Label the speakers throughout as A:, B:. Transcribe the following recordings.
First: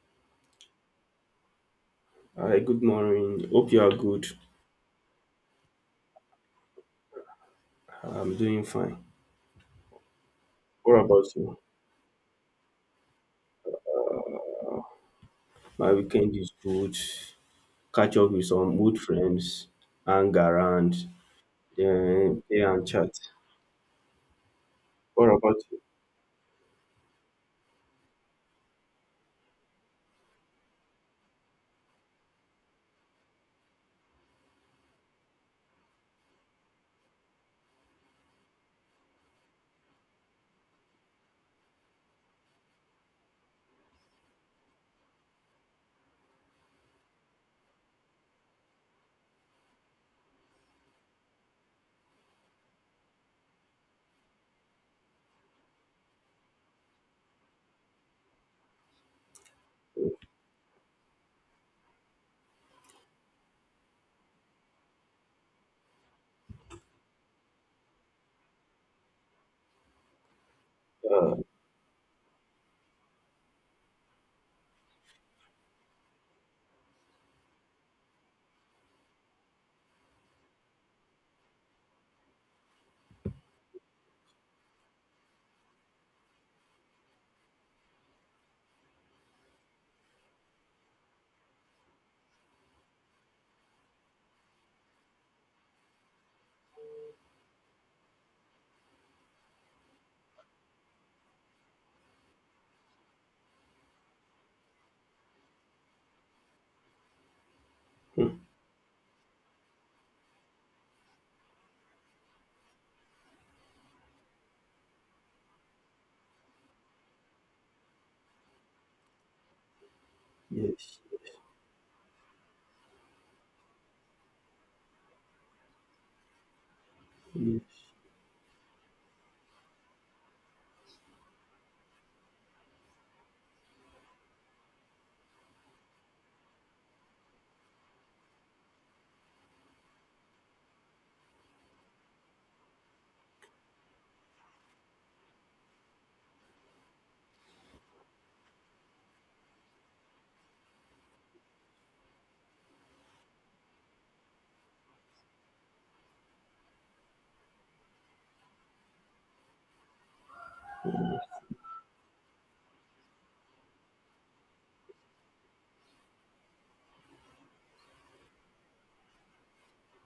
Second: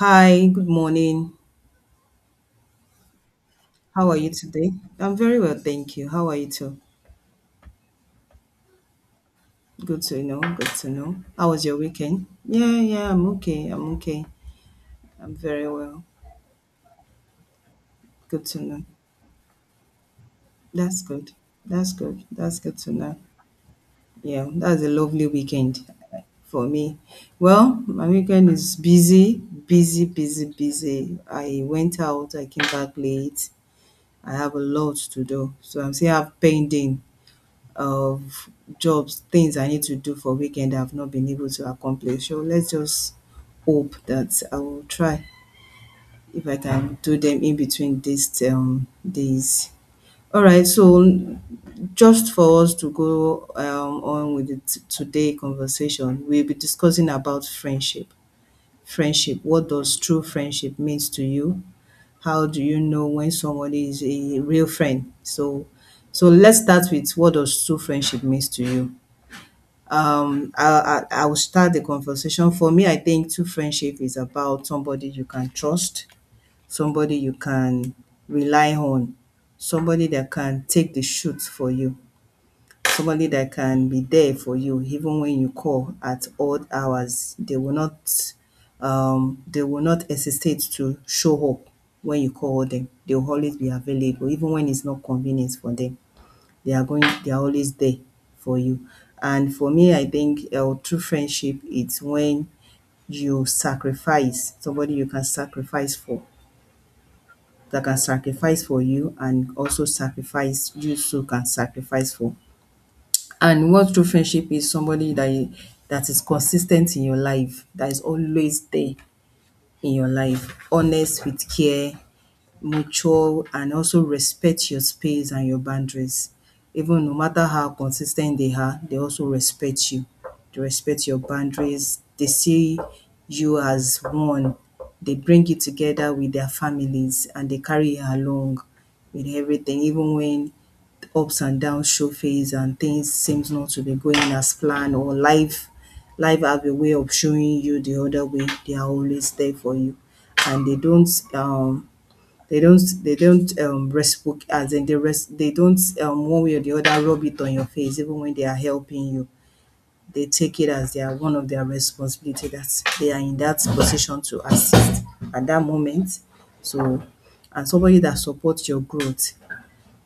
A: Hi, good morning.
B: Hi, good morning. Hope you are
A: How are
B: good.
A: you today? I'm very well, thank you. How are you too?
B: I'm doing fine.
A: Good to know. Good to
B: What
A: know.
B: about
A: How
B: you?
A: was your weekend? Yeah, yeah, I'm okay. I'm okay. I'm very
B: My
A: well.
B: weekend is good. Catch up with
A: Good to
B: some
A: know.
B: good friends, hang
A: That's
B: around,
A: good. That's good.
B: then
A: That's
B: play
A: good
B: and
A: to
B: chat.
A: know. Yeah, that's a lovely
B: What about you?
A: weekend for me. Well, my weekend is busy, busy, busy, busy. I went out, I came back late. I have a lot to do. So I'm still have pending of jobs, things I need to do for weekend I've not been able to accomplish. So let's just hope that I will try if I can do them in between these days. All right, so just for us to go on with the today conversation, we'll be discussing about friendship. Friendship. What does true friendship means to you? How do you know when somebody is a real friend? So, let's start with what does true friendship means to you. I
B: Uh,
A: will start the conversation. For me, I think true friendship is about somebody you can trust, somebody you can rely on, somebody that can take the shoot for you, somebody that can be there for you even when you call at odd hours. They will not hesitate to show up when you call them. They will always be available even when it's not convenient for them they are going they are always there for you. And for me, I think true friendship it's when you sacrifice somebody you can sacrifice for that can
B: hmm,
A: sacrifice for you and also sacrifice you too can sacrifice for. And what true friendship is somebody that you, that is consistent in your life, that is always there in your life,
B: yes,
A: honest
B: yes,
A: with care, mature and also respect your space and your boundaries. Even no matter how
B: yes,
A: consistent they are, they also respect you. They respect your boundaries. They see you as one. They bring you together with their families and they carry you along with everything, even when ups and downs show face and things seems not to be going as planned or life have a way of showing you the other way. They are always there for you and they don't reciproc as in they don't one way or the other rub it on your face even when they are helping you. They take it as their one of their responsibility that they are in that position to assist at that moment. So and somebody that supports your growth,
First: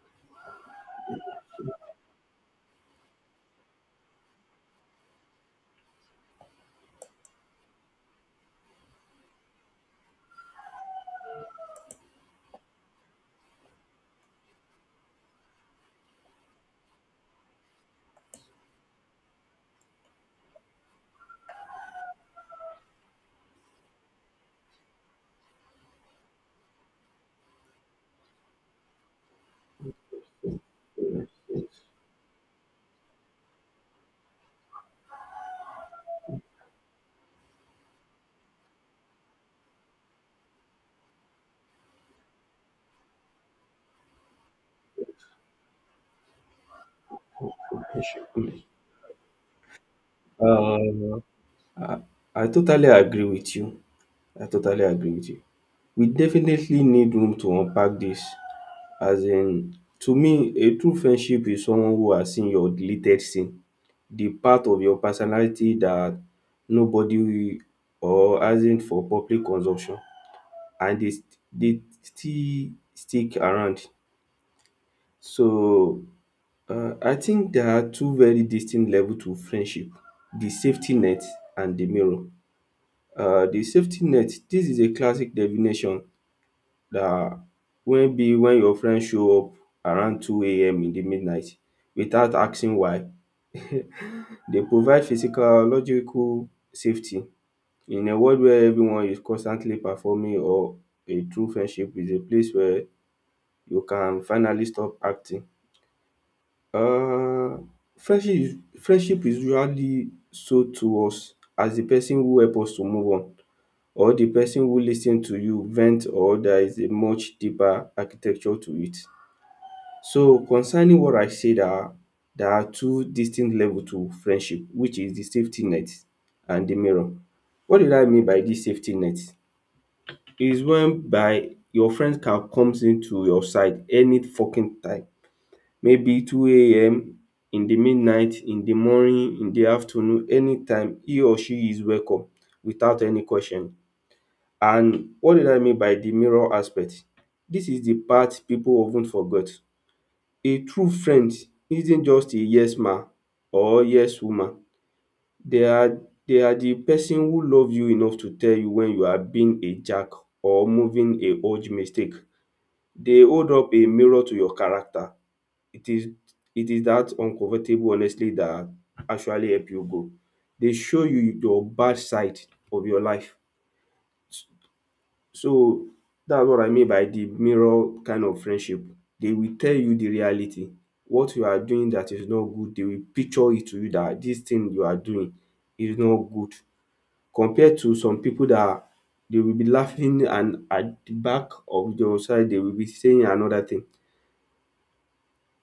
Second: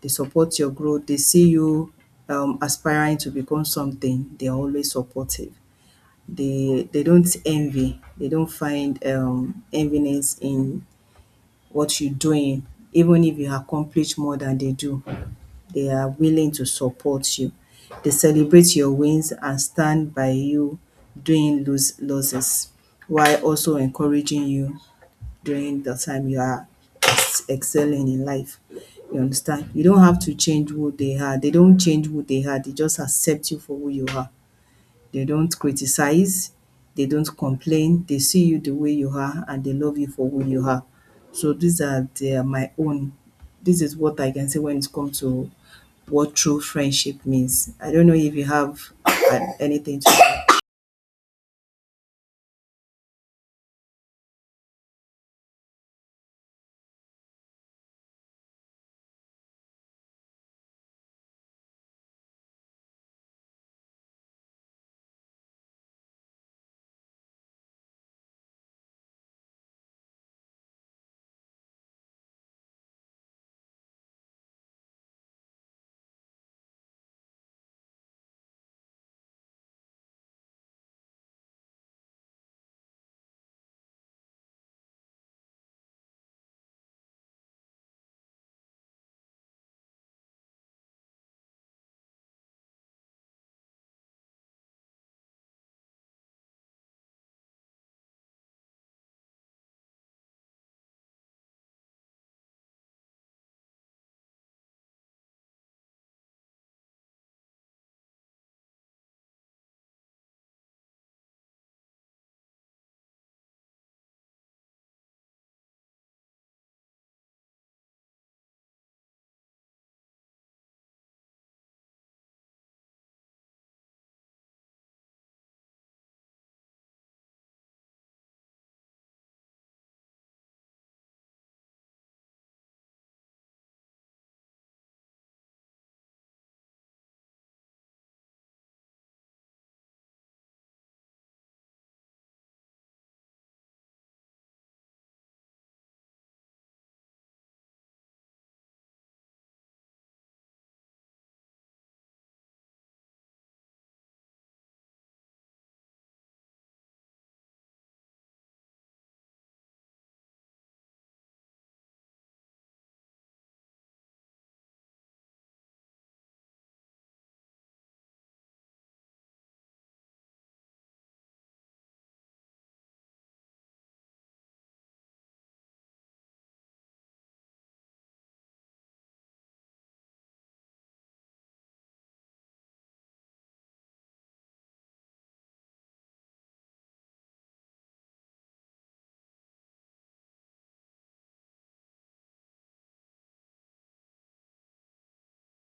A: they support your growth, they see you aspiring to become something, they are always supportive. They don't envy, they don't find enviness in what you're doing, even if you accomplish more than they do, they are willing to support you. They celebrate your wins and stand by you during lose losses, while also encouraging you during the time you are excelling in life. You understand? You don't have to change who they
B: yes,
A: are. They
B: yes.
A: don't change who they are. They just accept you for who you are. They don't criticize, they don't complain, they see you the way you are and they love you for who you are. So these are their my own. This is what I can say when it comes to what true friendship means. I
B: Yes,
A: don't know if you
B: yes.
A: have anything to add.
B: Uh, I, I totally agree with you. I totally agree with you. We definitely need room to unpack this. As in, to me a true friendship is someone who has seen your deleted scene, the part of your personality that nobody will or hasn't for public consumption, and they still stick around. So, I think there are two very distinct level to friendship, the safety net and the mirror. The safety net, dis is a classic definition, na, maybe when your friend show up around 2 a.m. in the midnight without asking why. Dey provide physical logical safety in a world where everyone is constantly performing, or a true friendship is a place where you can finally stop acting. um friendship is usually sold to us as the person who help us to move on, or the person who lis ten to you vent, or there is a much deeper architecture to it. So, concerning what I said, are there are two distinct level to friendship, which is the safety net and the mirror. What did I mean by this safety net? Is when by your friend can comes into your side any fucking time, maybe two a.m. in the midnight, in the morning, in the afternoon, anytime he or she is welcome without any question. And what did I mean by the mirror aspect? This is the part people often ten forget. A true friend isn't just a yes man or yes woman. They are they are the person who love you enough to tell you when you are being a jack or moving a huge mistake. They hold up a mirror to your character. It is it is that uncomfortable honestly that actually help you grow. They show you your bad side of your life. So that's what I mean by the mirror kind of friendship. They will tell you the reality. What you are doing that is not good, they will picture it to you, that this thing you are doing is not good. Compared to some people they will be laughing, and at the back of your side they will be saying another thing.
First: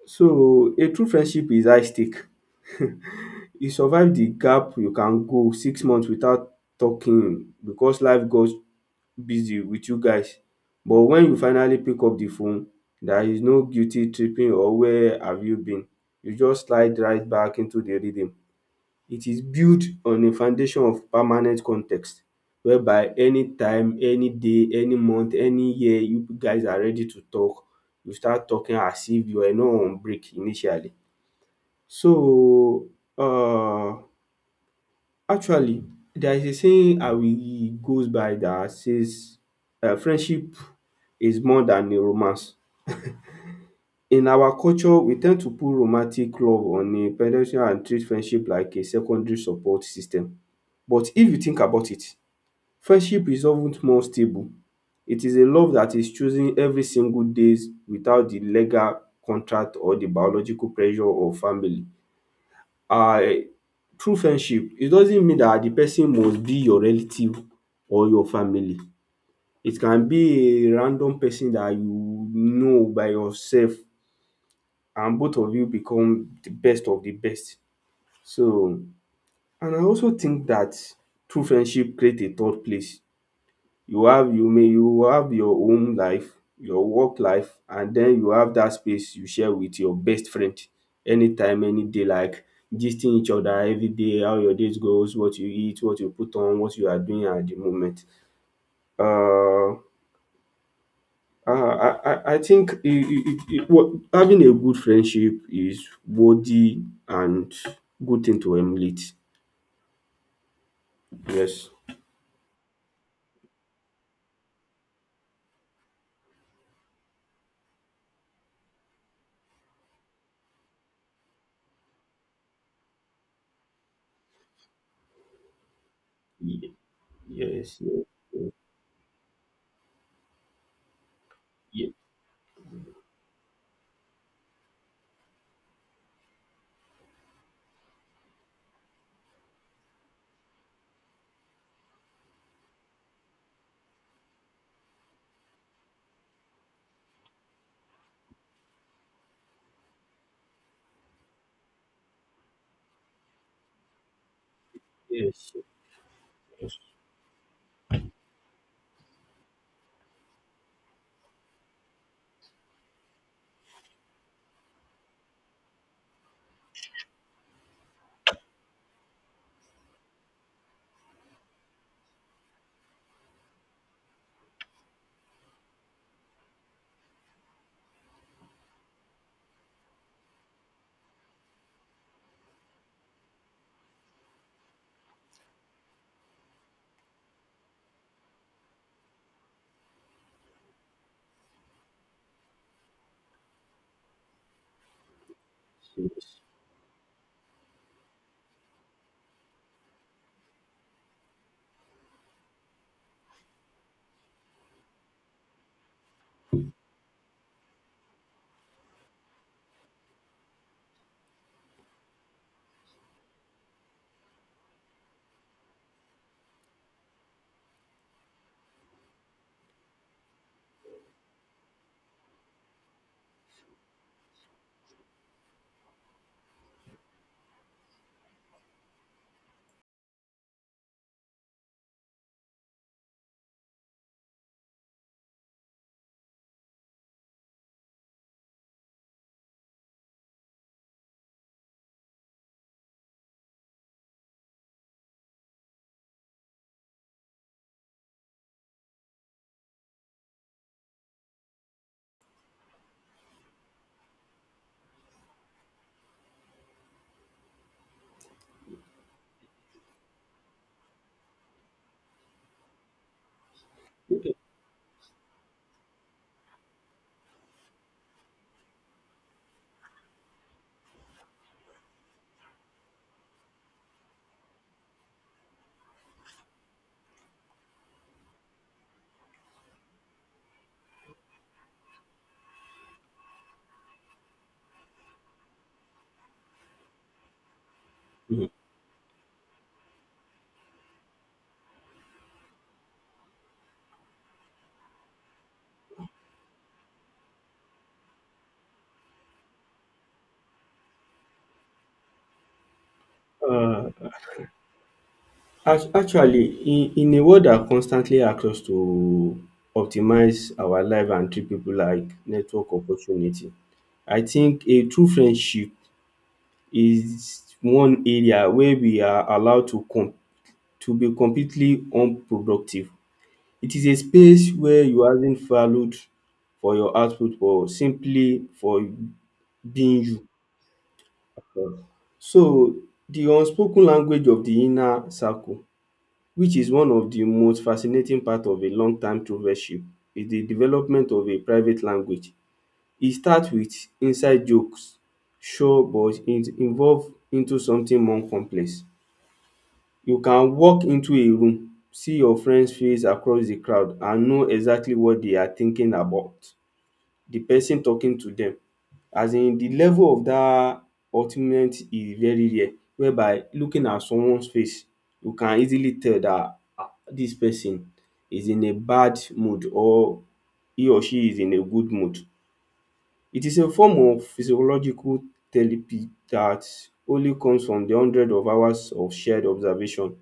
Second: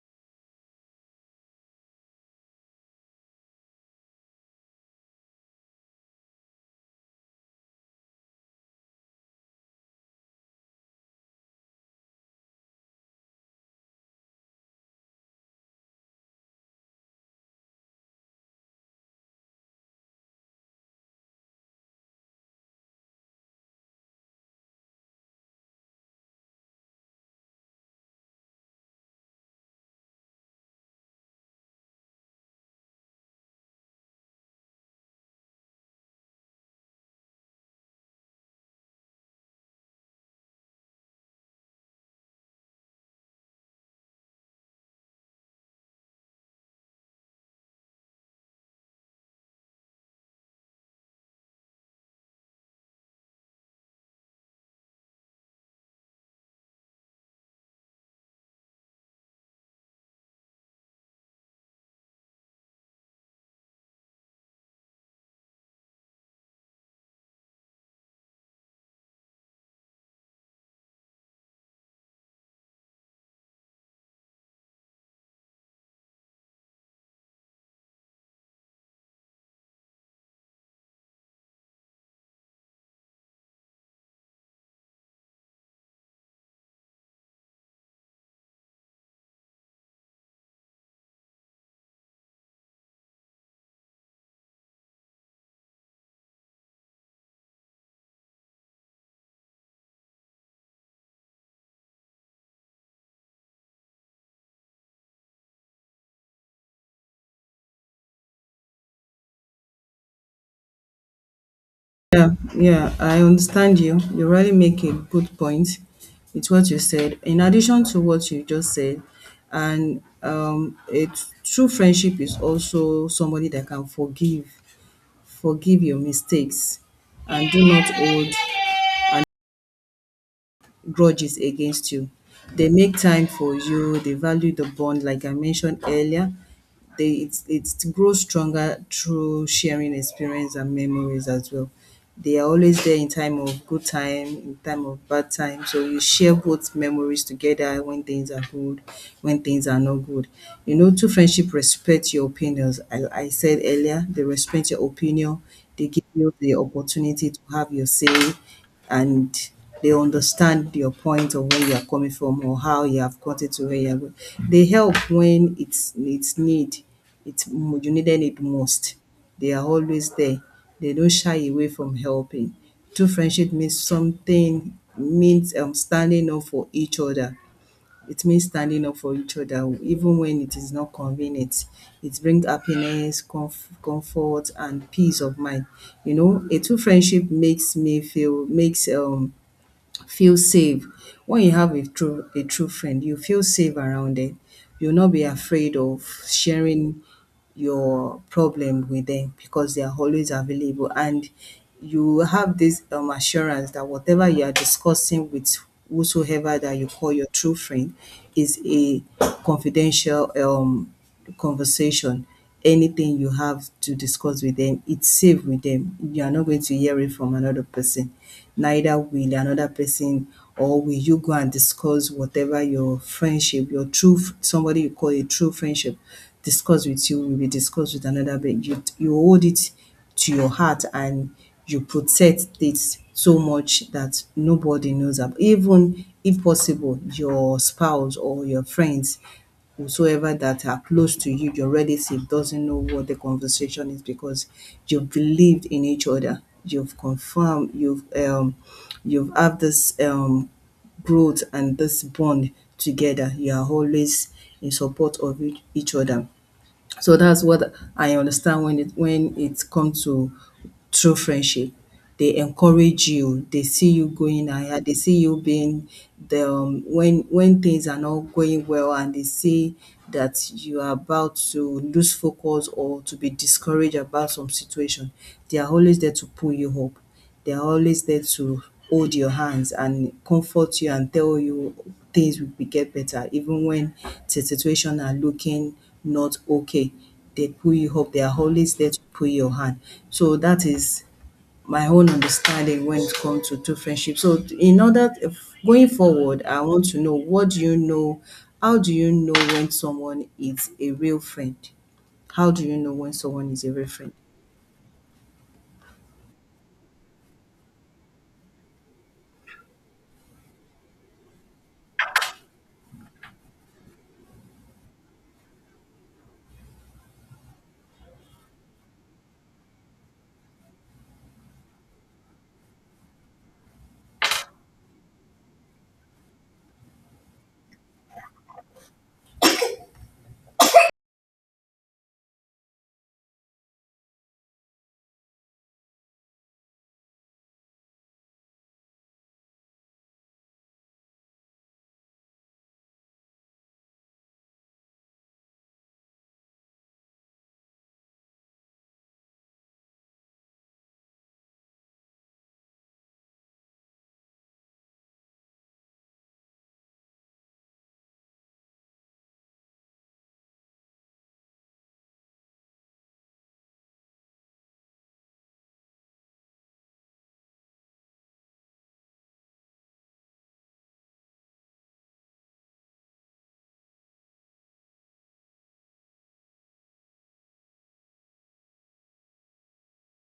B: So a true friendship is high stake. You survive the gap. You can go 6 months without talking because life got busy with you guys, but when you finally pick up the phone, there is no guilty tripping or where have you been. You just slide right back into the rhythm. It is built on a foundation of permanent context, whereby anytime, any day, any month, any year you guys are ready to talk, you start talking as if you were not on break initially. So, um actually, there is a saying I will goes by that says friendship is more than a romance. In our culture, we tend to put romantic love on a pedestal and treat friendship like a secondary support system. But if you think about it, friendship is of ten more stable. It is a love that is chosen every single days without the legal contract or the biological pressure of family. Uh, true friendship, it doesn't mean that the person must be your relative or your family. It can be a random person that you know by yourself and both of you become the best of the best. So, and I also think that true friendship creates a third place. You have, you may, you have your home life, your work life, and then you have that space you share with your best friend anytime, any day, like gisting each other everyday how your days goes, what you eat, what you put on, what you are doing at the moment. Uh, I think it what having a good friendship is worthy and good thing to emulate. Yes.
A: Yeah, yeah, I understand you. You really make a good point with what you said. In addition to what you just said, and a true friendship is also somebody that can forgive Forgive your
B: Ye-
A: mistakes, and do
B: Yes.
A: not hold
B: Yes.
A: grudges against you. They make time for you, they value the bond, like I mentioned earlier. They it's grows stronger through sharing experience and memories as well. They are always there in time of good time, in time of bad time. So you share both memories together when things are good, when things are not good. You know, two friendship respect your opinions. I said earlier, they respect your opinion.
B: Yes.
A: They give you the
B: Yes.
A: opportunity to have your say and they understand your point of where you are coming from or how you have gotten to where you are going. They help when it's need, you needed it most. They are always there. They don't shy away from helping. True friendship means something means standing up for each other it means standing up for each other even when it is not convenient. It brings happiness, comfort and peace of mind. You know, a true friendship makes me feel makes feel safe. When you have a true friend, you feel safe around it. You'll not be afraid of sharing your problem with them because they are always available and you have this assurance that whatever you are discussing with whosoever that you call your true friend is a confidential conversation. Anything you have to discuss with them, it's safe with them. You are not going to hear it from another person neither will another person or will you go and discuss whatever your friendship, your somebody you call a true friendship discuss with you will be discussed with another but you hold it to your heart and you protect it so much that nobody knows about even if possible your spouse or your friends whosoever that are close to you, your relative doesn't know what the conversation is because you've believed in each other. You've confirmed, you've have this growth and this bond together. You are always in support of each other. So that's what I understand when it comes to true friendship. They encourage you. They see you
B: Yes.
A: going higher. They see you being the when things are not going well, and they see that you are about to lose focus or to be discouraged about some situation. They are always there to pull you up. They are always there to hold your hands and comfort you and tell you things will be get better even when the situation are looking not okay. They pull you up. They are
B: Yes.
A: always there to pull your hand. So that is my own understanding when it comes to true friendship. So in order if going forward, I want to know what do you know? How do you know when someone is a real friend? How do you know when someone is a
B: Uh,
A: real friend?
B: Actually, in a world that constantly asks us to optimize our life and treat people like network opportunity, I think a true friendship is one area where we are allowed to be completely unproductive. It is a space where you aren't valued for your output but simply for being you. So, the unspoken language of the inner circle, which is one of the most fascinating part of a long time provership, is the development of a private language. E start with inside jokes, sure, but it involve into something more complex. You can walk into a room, see your friend's face across the crowd, and know exactly what they are thinking about the person talking to them. As in the level of that ultimate is very rare, whereby looking at someone's face, you can easily tell that this person is in a bad mood or he or she is in a good mood. It is a form of physiological therapy that only comes from the 100 of hours of shared observation.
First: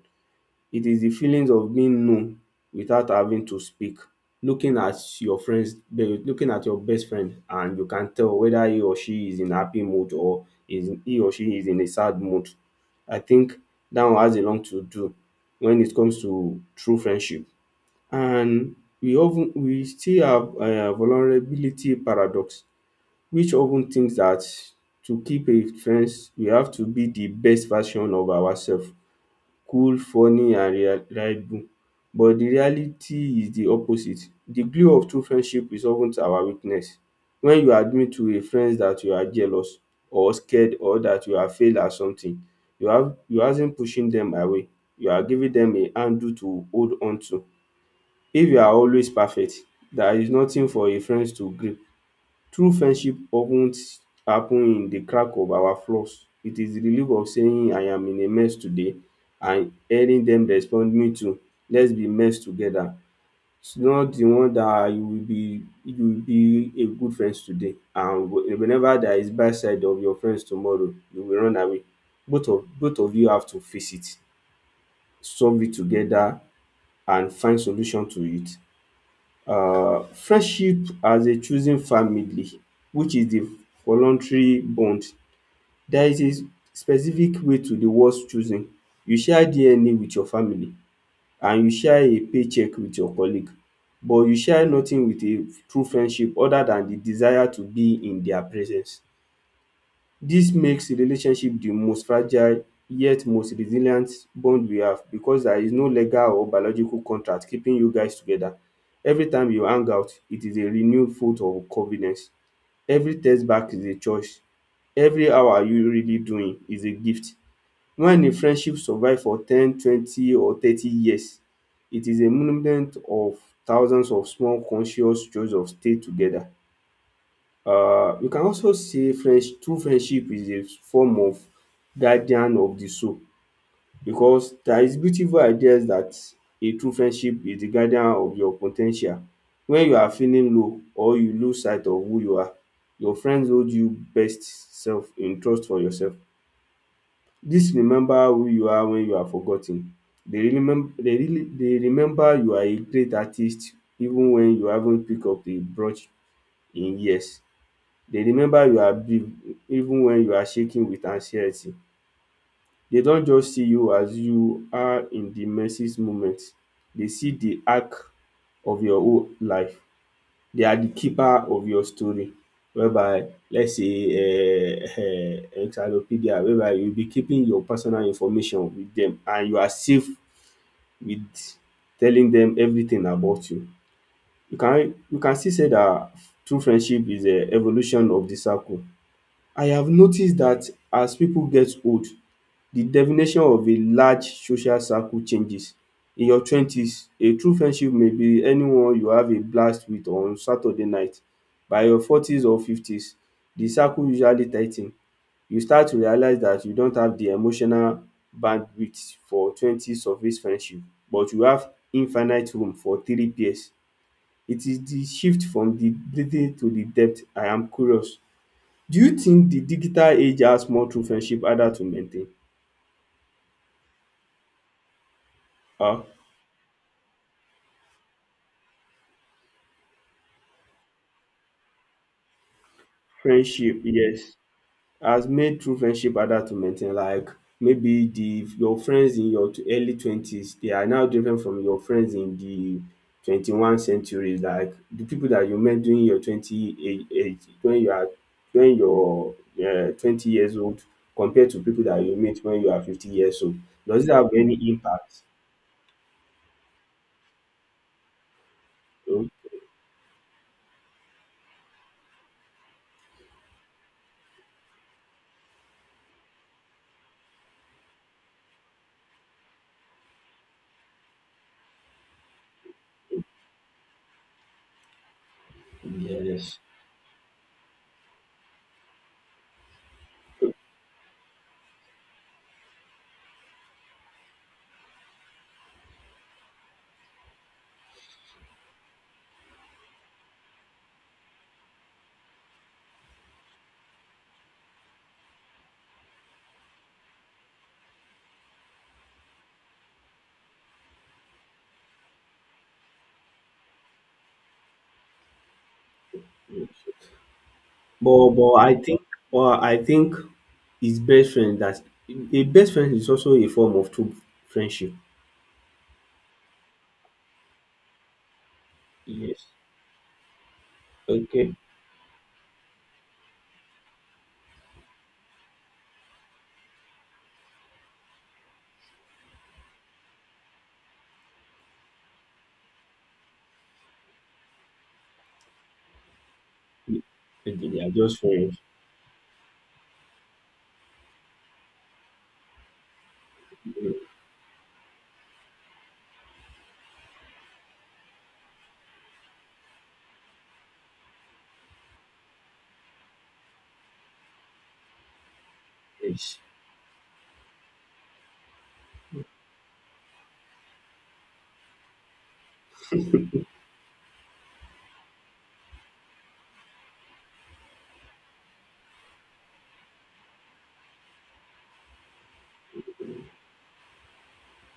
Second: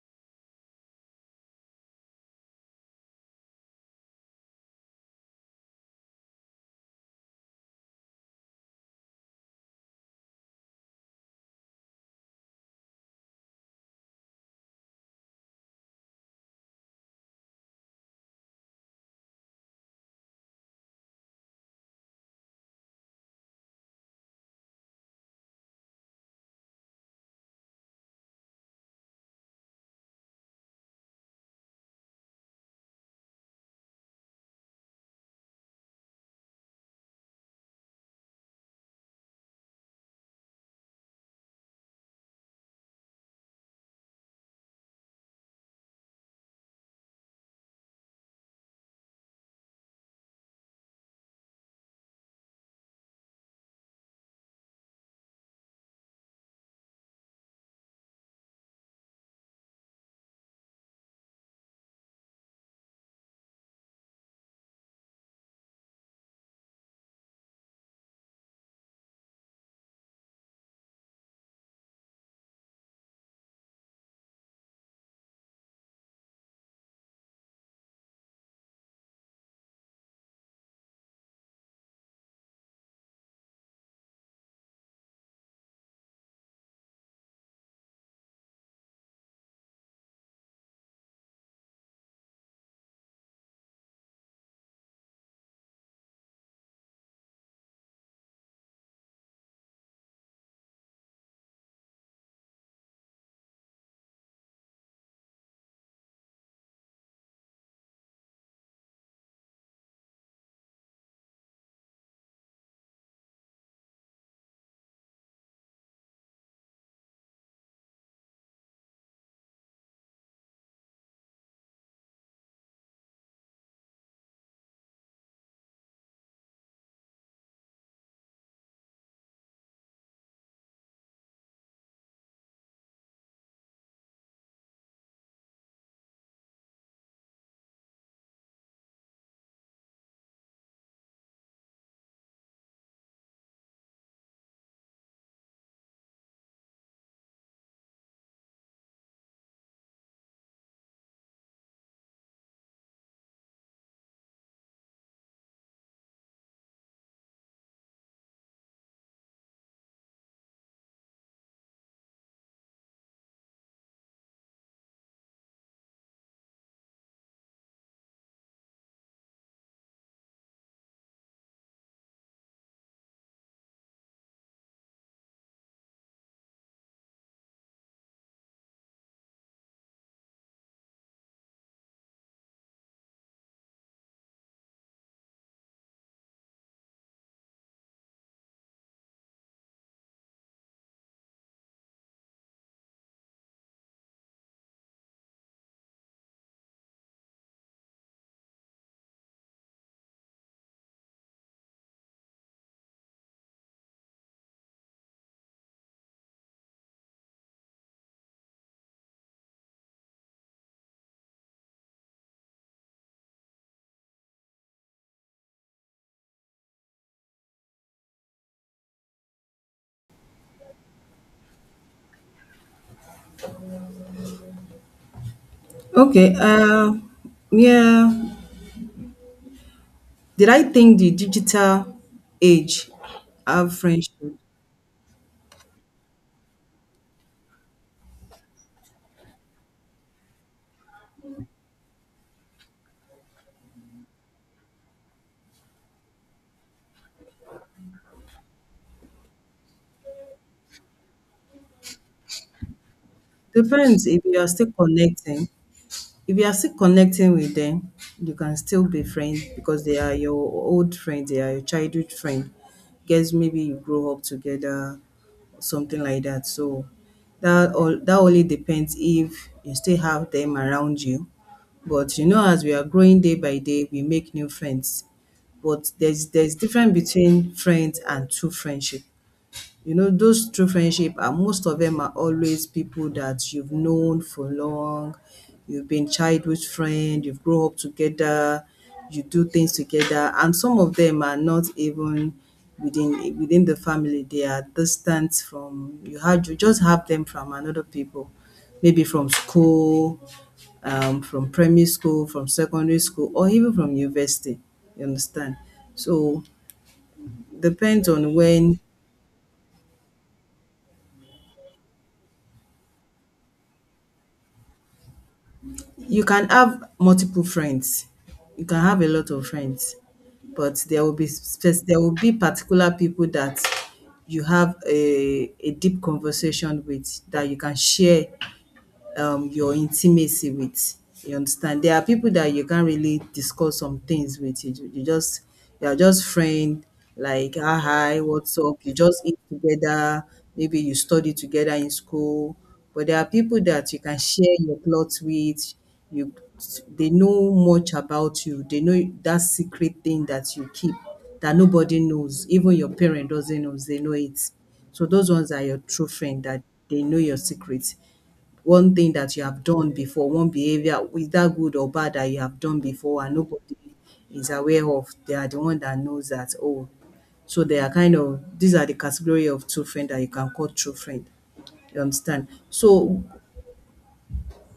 B: It is the feelings of being known without having to speak. Looking at your friends, looking at your best friend, and you can tell whether he or she is in happy mood or is he or she is in a sad mood. I think that one has a lot to do when it comes to true friendship. And we still have a vulnerability paradox, which often thinks that to keep a friends, we have to be the best version of ourselves, cool, funny and reliable, but the reality is the opposite. The glue of true friendship is of ten to our weakness. When you admit to a friend that you are jealous or scared or that you have failed at something, you aren't pushing them away, you are giving them a handle to hold on to. If you are always perfect, there is nothing for a friend to grip. True friendship of ten happen in the crack of our flaws. It is the relief of saying I am in a mess today and hearing dem respond me too, let's be mess together. It's not the one that you will be a good friends today, and whenever there is bad side of your friends tomorrow, you will run away. Both of you have to face it, solve it together and find solution to it. Friendship as a chosen family, which is the voluntary bond. There is a specific way to the words choosing. You share DNA with your family and you share a paycheck with your colleague, but you share nothing with a true friendship other than the desire to be in their presence. Dis makes relationship the most fragile yet most resilient bond we have, because there is no legal or biological contract keeping you guys together. Every time you hang out, it is a renewed vote of covenant. Every text back is a choice. Every how are you really doing is a gift. When a friendship survive for 10, 20 or 30 years, it is a monument of thousands of small conscious choice of stay together. You can also say friends true friendship is a form of guardian of the soul, because there is beautiful ideas that a true friendship is the guardian of your po ten tial. When you are feeling low or you lose sight of who you are, your friends hold you best self in trust for yourself. Dis remember who you are when you are for ten. Dey remember you are a great artist even when you haven't pick up a brush in years. Dey remember you are big even when you are shaking with anxiety. Dey don just see you as you are in the message moment. Dey see the arc of your own life. They are the keeper of your story, whereby let's say encyclopedia, whereby you be keeping your personal information with dem and you are safe with telling dem everything about you. You can still say dat true friendship is evolution of the circle. I have noticed that as pipu get old, the definition of a large social circle changes. In your twenties, a true friendship may be anyone you have a blast with on Saturday night. By your forties or fifties, the circle usually tigh ten. You start to realize that you don't have the emotional bandwidth for 20 surface friendship, but you have infinite room for three peers. It is the shift from the breadth to the depth. I am curious, do you think the digital age has more true friendship harder to maintain? um
A: Okay, yeah. Did I think the digital age have
B: Friendship,
A: friendship?
B: yes, has made true friendship harder to maintain, like maybe the your friends in your early 20s, they are now different from your friends in the 21 century, like the people that you met during your 20 age, when your 20 years old, compared to people that you meet when you are 50 years old. Does
A: Depends
B: it
A: if
B: have
A: you are
B: any
A: still
B: impact?
A: connecting. If you are still connecting with them, you can still be
B: um
A: friends because they are your old friends, they are your childhood friend. Guess maybe you grow up together or something like that. So that all that only depends if you still have them around you. But you know, as we are growing day by day, we make new friends. But there's
B: Yes.
A: difference between friends and true friendship. You know, those true friendship are most of them are always people that you've known for long, you've been childhood friend, you've grown up together, you do things together, and some of them are not even within the family. They are distant from you had you just have them from another people, maybe from school, from primary school, from secondary school, or even from university. You understand? So depends
B: But
A: on
B: but I
A: when
B: think but I think his best friend that a best friend is also a form of true friendship.
A: You can have multiple friends. You can have a lot
B: Yes.
A: of friends, but there will be
B: Okay.
A: there will be particular people that you have a deep conversation with that you can share your intimacy with. You understand? There are people that you can't really discuss some things with. You just you are just friend,
B: They
A: like ah
B: are just
A: hi, what's
B: friends.
A: up? You just eat together. Maybe you study together in school. But there are people that you can share your plots with. You they know much about you. They know that secret thing that you keep that nobody knows. Even your parent doesn't know. They know it. So those ones are your true
B: Yes.
A: friend that they know your secret one thing that you have done before, one behavior, whether good or bad that you have done before and nobody is aware of. They are the one that knows that, oh, so they are kind of these are the category of true friend that you can call true friend. You understand? So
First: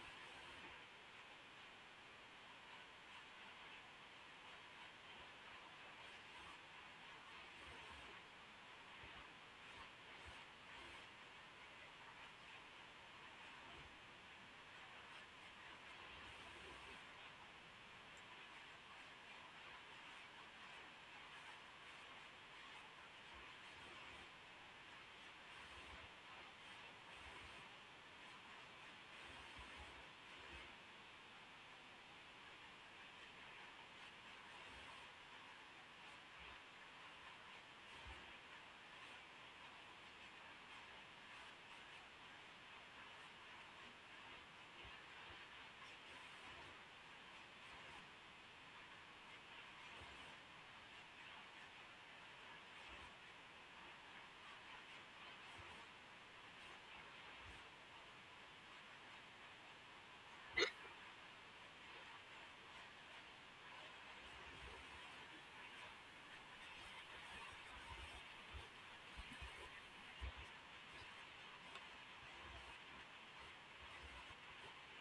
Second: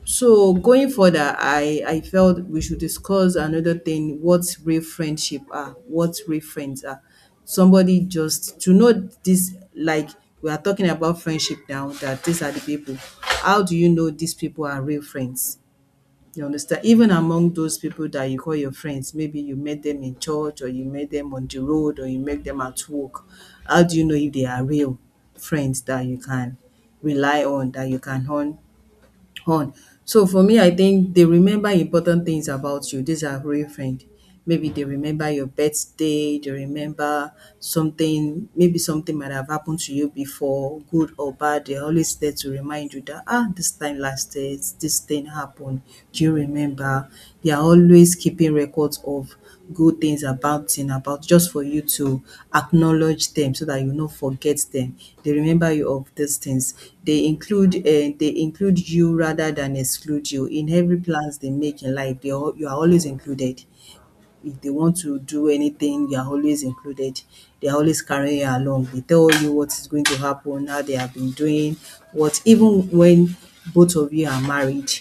A: so going further, I felt we should discuss another thing, what real friendship are, what real friends are. Somebody just to know this, like we are talking about friendship now, that these are the people. How do you know these people are real friends? You understand? Even among those people that you call your friends, maybe you met them in church or you met them on the road or you met them at work. How do you know if they are real friends that you can rely on, that you can hon- on. So for me, I think they remember important things about you. These are real friend. Maybe they remember your birthday, they remember something, maybe something might have happened to you before, good or bad. They're always there to remind you that, ah, this time last year, this thing happened. Do you remember? They are always keeping records of good things about thing about just for you to acknowledge them so that you no forget them. They remember you of these things. They include you rather than exclude you. In every plans they make in life, they al you are always included. If they want to do anything, you are always included. They are always carrying you along. They tell you what is going to happen, how they have been doing, what even when both of you are married,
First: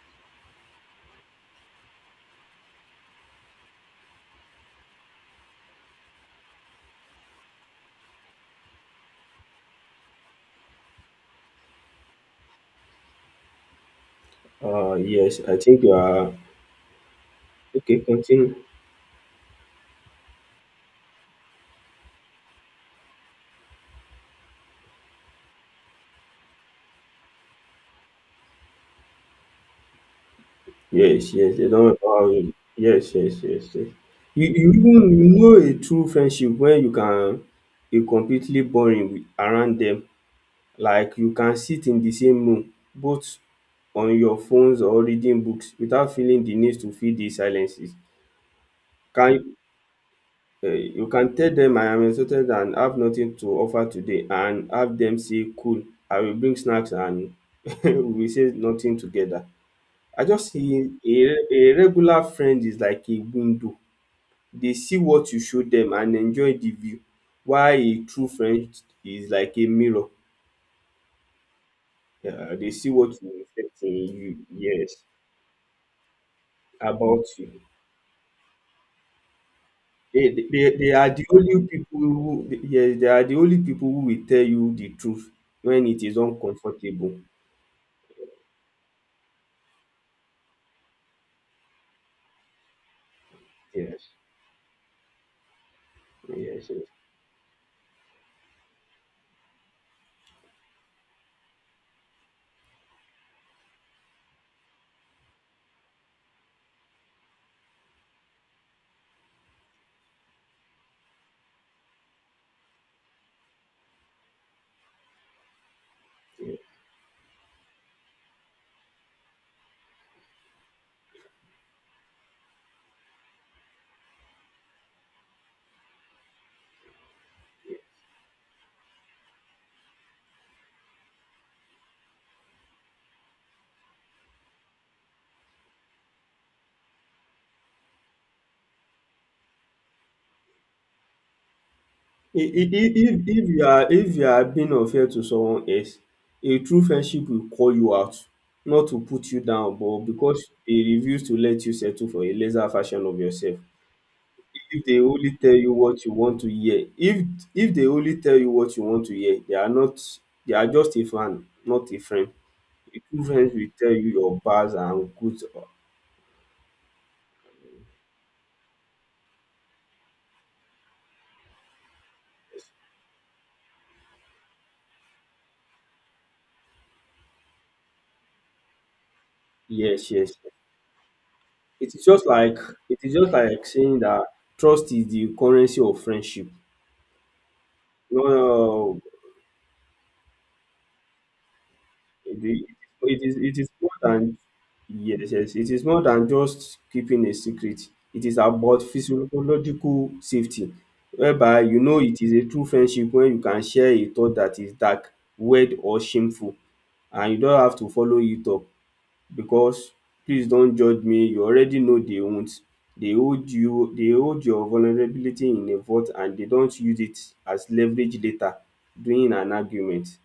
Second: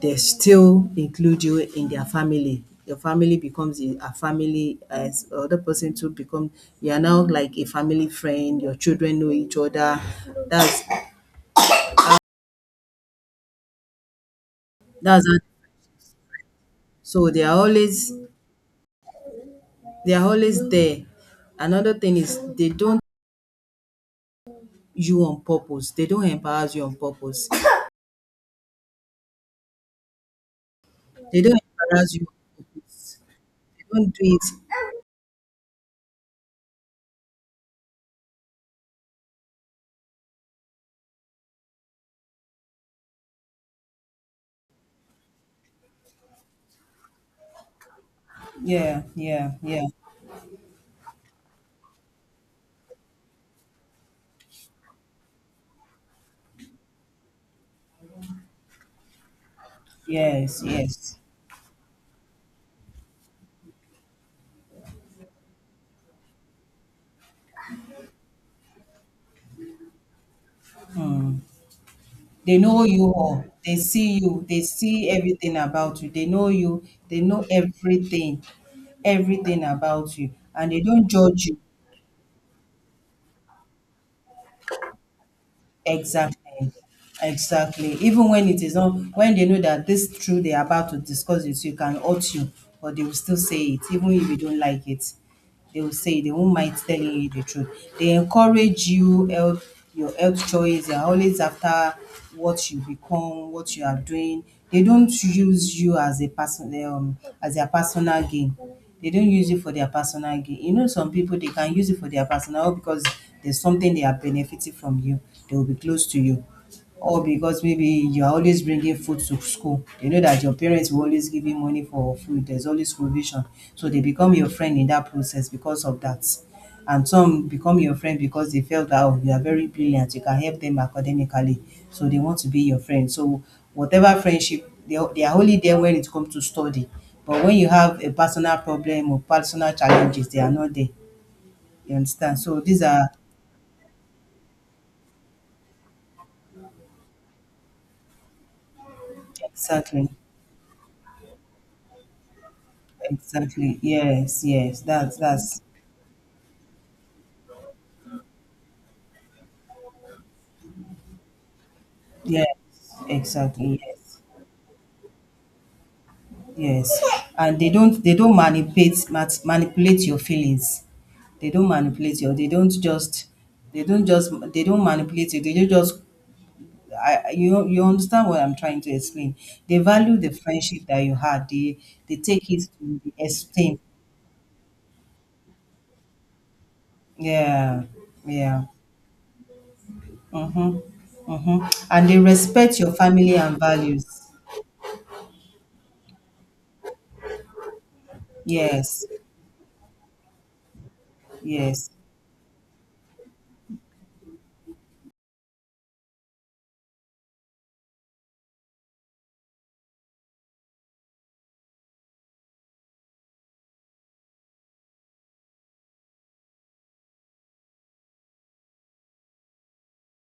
A: they still include you in their family. Your family becomes a family as other person to become you are now like a family friend, your children know each other. That's that's how-
B: Yes, I think you are
A: so
B: okay, continue.
A: they are always there. Another thing is they don't you on purpose. They don't embarrass you on purpose.
B: Yes,
A: They
B: yes,
A: don't
B: they don't
A: embarrass you.
B: empower you.
A: They
B: Yes, yes, yes, yes.
A: don't do it.
B: You even, you know a true friendship when you can be completely boring around them, like you can sit in the same room, both on your phones or reading books, without feeling the need to fill the silences.
A: Yeah, yeah,
B: Can
A: yeah.
B: you can tell them, "I am exhausted and have nothing to offer today," and have them say, "Cool, I will bring snacks, and we will say nothing together." I just
A: Yes,
B: see
A: yes.
B: a regular friend is like a window. They see what you show them and enjoy the view. While a true friend is like a mirror.
A: Hmm.
B: Yeah,
A: They
B: they
A: know
B: see
A: you
B: what you
A: all.
B: reflect
A: They
B: in
A: see you.
B: you.
A: They
B: Yes.
A: see everything about you. They know you. They
B: About
A: know
B: you.
A: everything, everything about
B: They
A: you,
B: they
A: and they
B: they
A: don't
B: are the
A: judge you.
B: only people who, yes, they are the only people who will tell you the truth when it is
A: Exactly,
B: uncomfortable.
A: exactly. Even when it is not, when they know that this truth they are about to discuss with you can hurt you, but they will still say it,
B: Yes.
A: even if you don't like it. They will say they won't
B: Yes,
A: mind
B: yes,
A: telling you the truth. They encourage you health your health choice. They are always after what you become, what you are doing. They don't use you as a person as their personal gain. They don't use you for their personal gain. You know, some people they can use it for their personal because there's something they are benefiting from you. They will be close to you
B: yes.
A: or because maybe you're always bringing food to school. They know that your parents will always give you money for food. There's always provision. So they become your friend in that process because of that. And some become your friend because they felt that oh, you are very brilliant, you can help them academically. So they want to be your friend. So whatever friendship, they are only there when it comes to study. But when you have a personal problem or personal challenges, they are not there. You understand? So these
B: I-
A: are
B: If you are being unfair to someone else, a true friendship will call you out, not to put you down, but
A: exactly,
B: because they refuse to let you settle for a lesser version of yourself.
A: exactly. Yes, yes.
B: If they only tell
A: That's
B: you what you want to hear, if they only tell you what you want to hear, they are not, they are just a fan, not a friend.
A: Yes,
B: Influence will
A: exactly.
B: tell you
A: Yes,
B: your bads and goods.
A: yes, and they don't manipulate your feelings. They don't manipulate you. They don't manipulate you. They don't just you you understand what I'm trying to explain. They
B: Yes,
A: value the
B: yes, yes.
A: friendship that you had.
B: It is
A: They
B: just
A: take
B: like
A: it
B: it
A: to
B: is
A: the
B: just like
A: extreme.
B: saying that trust is the currency of friendship.
A: Yeah,
B: No,
A: yeah.
B: no,
A: Mm-hmm, mm-hmm. And they
B: it is
A: respect your
B: it is
A: family
B: it
A: and
B: is more
A: values.
B: than, yes, yes, it is more than just keeping a secret. It is about
A: Yes,
B: physiological safety, whereby you
A: yes.
B: know it is a true friendship when you can share a thought that is dark, weird, or shameful, and you don't have to follow it up, because, "Please don't judge me." You already know they won't. They hold your vulnerability in a vault, and they don't use it as leverage later during an argument.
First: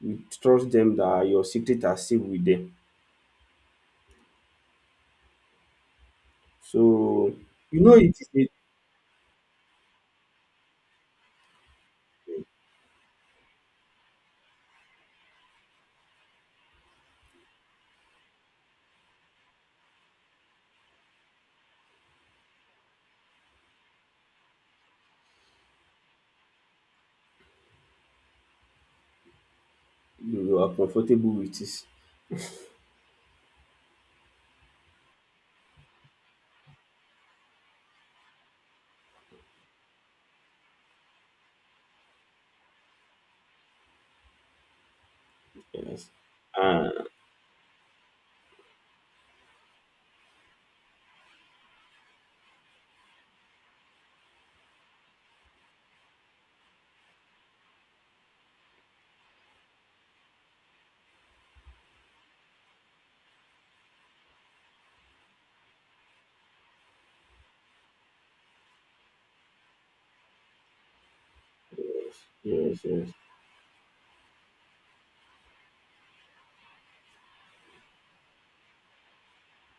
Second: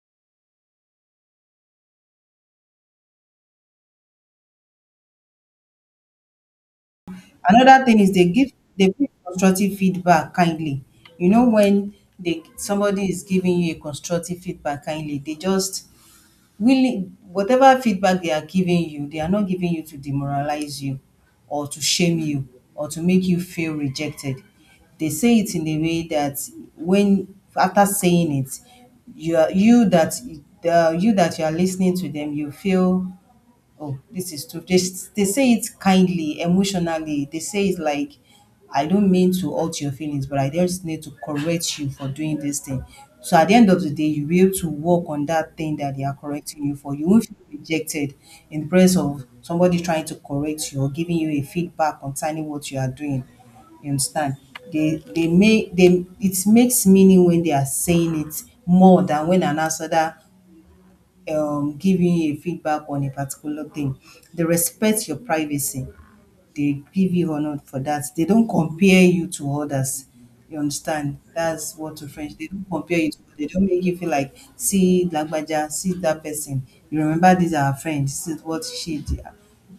B: You trust them that your secret are safe with them. So you
A: Another
B: know
A: thing is
B: it is a
A: they give constructive feedback kindly. You know when they somebody is giving you a constructive feedback kindly, they just really whatever feedback they are giving you, they are not giving you to demoralize you or to shame you or to make you feel rejected. They say it in a way that when after saying it, you are you that
B: you are
A: you
B: comfortable
A: that you are
B: with it.
A: listening to them, you feel oh, this is too. They say it kindly, emotionally. They say it like, I don't mean to hurt your feelings, but I just need to correct you for doing this thing. So at the end of the day, you'll be able to work on that thing that they
B: Yes.
A: are correcting you
B: And
A: for. You won't feel rejected in the presence of somebody trying to correct you or giving you a feedback concerning what you are doing. You understand? They make they it makes meaning when they are saying it more than when an outsider giving you a feedback on a particular thing. They respect your privacy. They give you honor for that. They don't compare you to others. You understand? That's what to French. They don't
B: yes,
A: compare
B: yes,
A: you to they don't make you feel like see Lagbaja, see that person. You remember these are our friends, this is what she did.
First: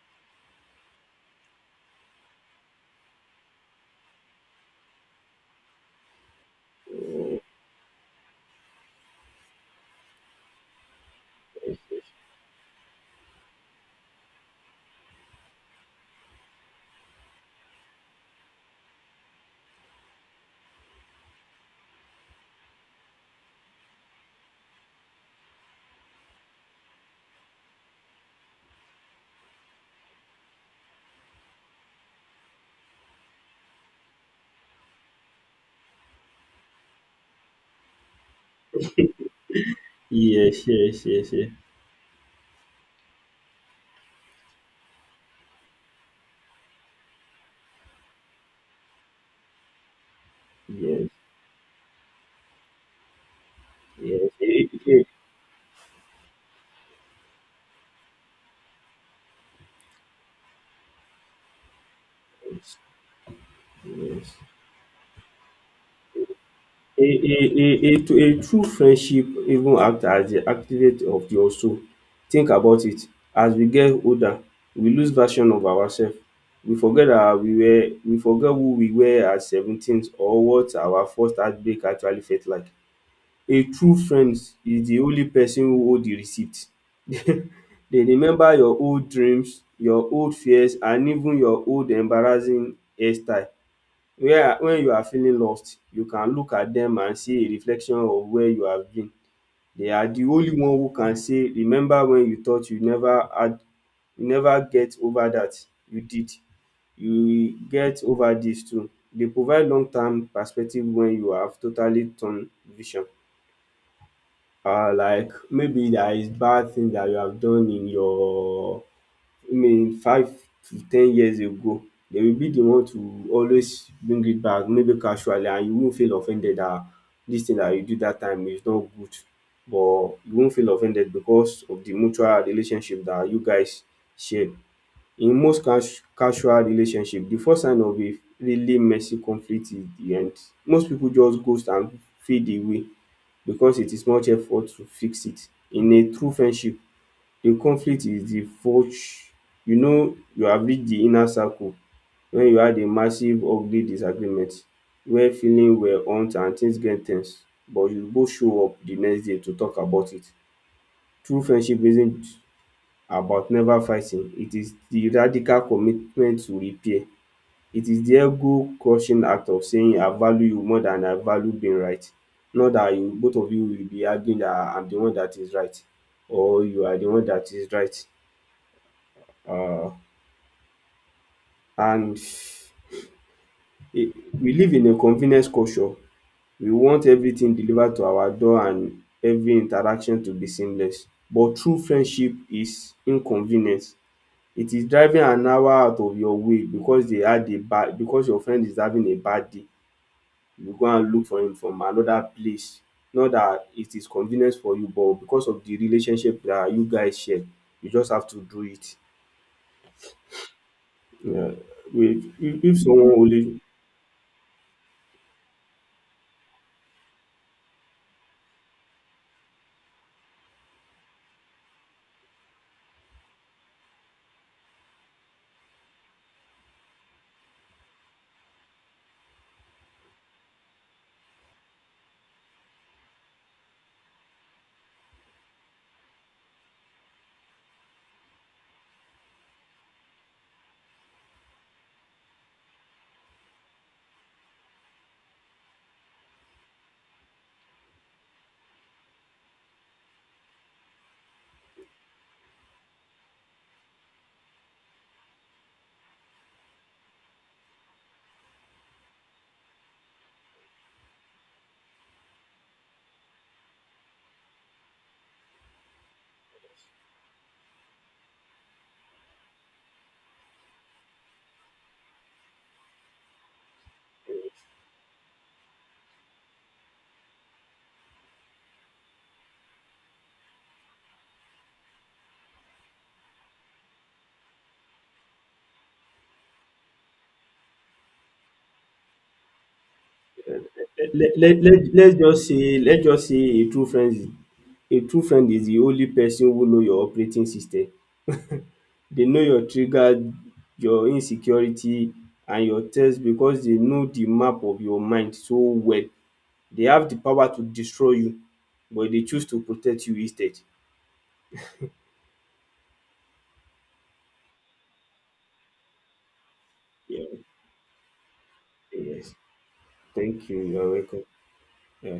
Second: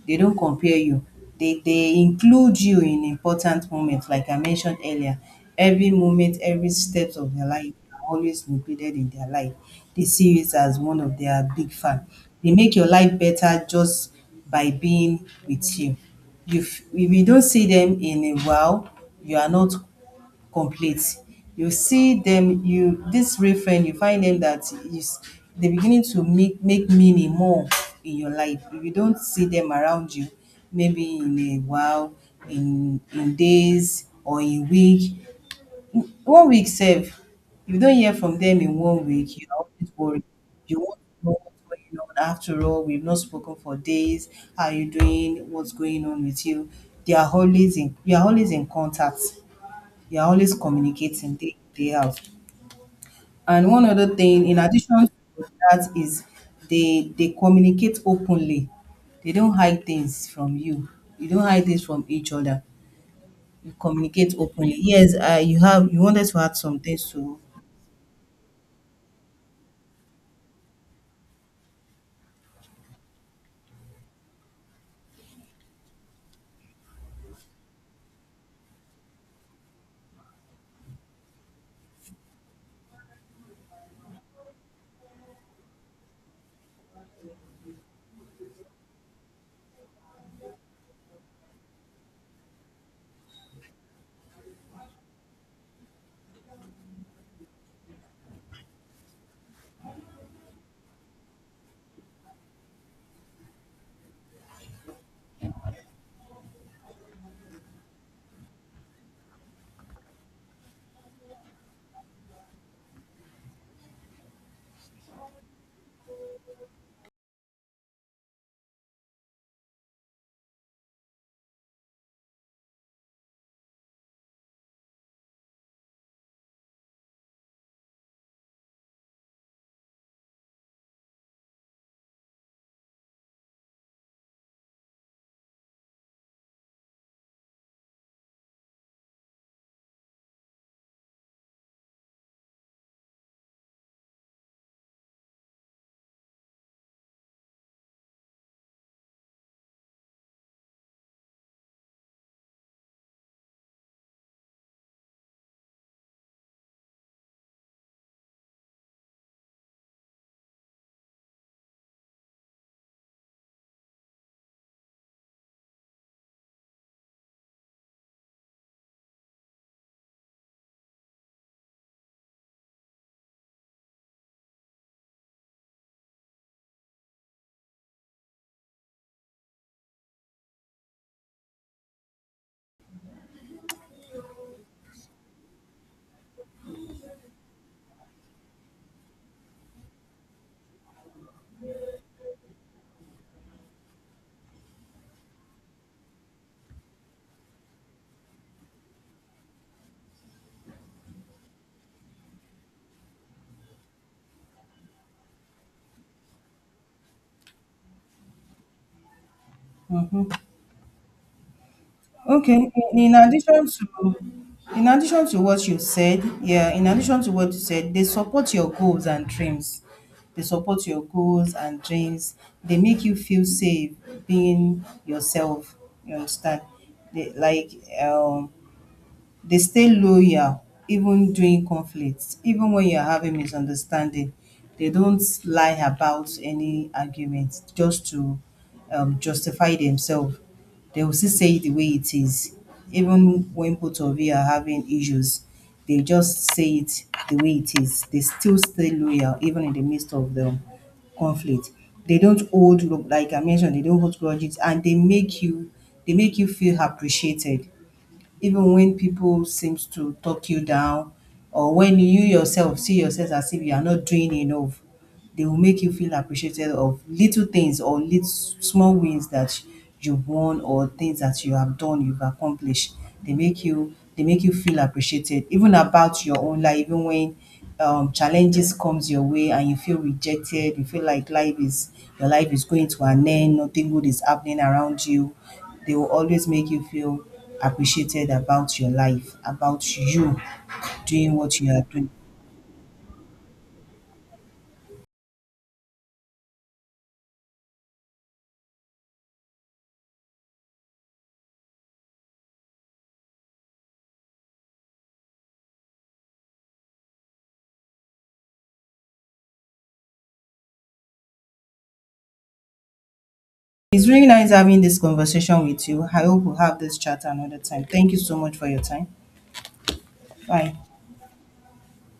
A: They don't compare you. They include you in important moments, like I mentioned earlier. Every moment, every steps of their life are always included in their life. They see you as one of their big fan. They make your life better just by being with you. If you don't see them in a while, you are not complete. You see them, you this real friend, you find them that is they beginning to make make meaning more in your life. If you don't see them around you, maybe in a while, in days or in week, one week sef, if you don hear from dem in one week, you are always worried.
B: yes,
A: You
B: yes,
A: want to
B: yes,
A: know what's going on. After all, we've not spoken for days. How are you doing? What's going on with you? They are always in you are always in contact. You are always
B: yes,
A: communicating day in, day out. And one other
B: yes,
A: thing in
B: yes, yes, yes,
A: addition to that is they communicate openly. They don't hide things from you. You don't hide things from each other.
B: yes,
A: You
B: yes.
A: communicate openly. Yes, you have you wanted to add some
B: A
A: things
B: a
A: to
B: a a to a true friendship even act as the activate of your soul. Think about it, as we get older we lose version of ourself. We forget who we were at 17, or what our first heartbreak actually felt like. A true friend is the only person who hold the receipt. They remember your old dreams, your old fears, and even your old embarrassing hairstyle, where when you are feeling lost you can look at them and see a reflection of where you have been. They are the only one who can say, "Remember when you thought you never had, you never get over that, you did. You will get over this too." Dey provide long term perspective when you have totally turn vision. Like maybe there is bad thing that you have done in your 5 to 10 years ago, they will be the one to always bring it back, maybe casually, and you won't feel offended that dis thing that you do dat time is not good, but you won't feel offended because of the mutual relationship that you guys share. In most casual relationship, the first sign of a really messy conflict is the end. Most people just ghost and fade away because it is much effort to fix it. In a true friendship, di conflict is di forge. You know you have reached di inner circle wen you had a massive ugly disagreement where feelings were hurt and things get ten se, but you both show up di next day to talk about it. True friendship isn't about never fighting, it is di radical commitment to repair. It is di ego crushing act of saying, "I value you more than I value being right," not dat you, both of you, will be arguing dat I am di one dat is right, or you are di one dat is right. um and it, we live in a convenience culture. We want everything delivered to our door and every interaction to be seamless, but true friendship is inconvenient. It is driving an hour out of your way because they had a bad because your friend is having a bad day, you go and look for him from another place. Not that it is convenient for you, but because of the relationship that you guys share, you just have to do it.
A: Mhm.
B: Yeah.
A: Okay.
B: If someone only
A: In addition to what you said, yeah, in addition to what you said, they support your goals and dreams. They support your goals and dreams. They make you feel safe being yourself. You understand? They, like um they stay loyal even during conflicts, even when you're having misunderstanding. They don't lie about any argument just to justify themselves. They will still say it the way it is. Even when both of you are having issues, they just say it the way it is. They still stay loyal even in the midst of the conflict. They don't hold, like I mentioned, they don't hold grudges and they make you feel appreciated even when people seems to talk you down or when you yourself see yourself as if you are not doing enough. They will make you feel appreciated of little things or little small wins that you've won or things that you have done, you've accomplished. They make you feel appreciated even about your own life, even when challenges comes your way and you feel rejected, you feel like life is your life is going to an end, nothing good is happening around you. They will always make you feel appreciated about your life, about you
B: let
A: doing
B: let
A: what you
B: let
A: are doing.
B: let's just say a true friend is, a true friend is the only person who know your operating system. They know your trigger, your insecurity and your thirst, because they know the map of your mind so well. They have the power to destroy you, but they choose to protect you instead.
A: It's really nice having this conversation with you. I hope we'll have this
B: Yeah,
A: chat another time. Thank you so much for your time.
B: yes. Thank you.
A: Bye.
B: You are welcome. Yeah.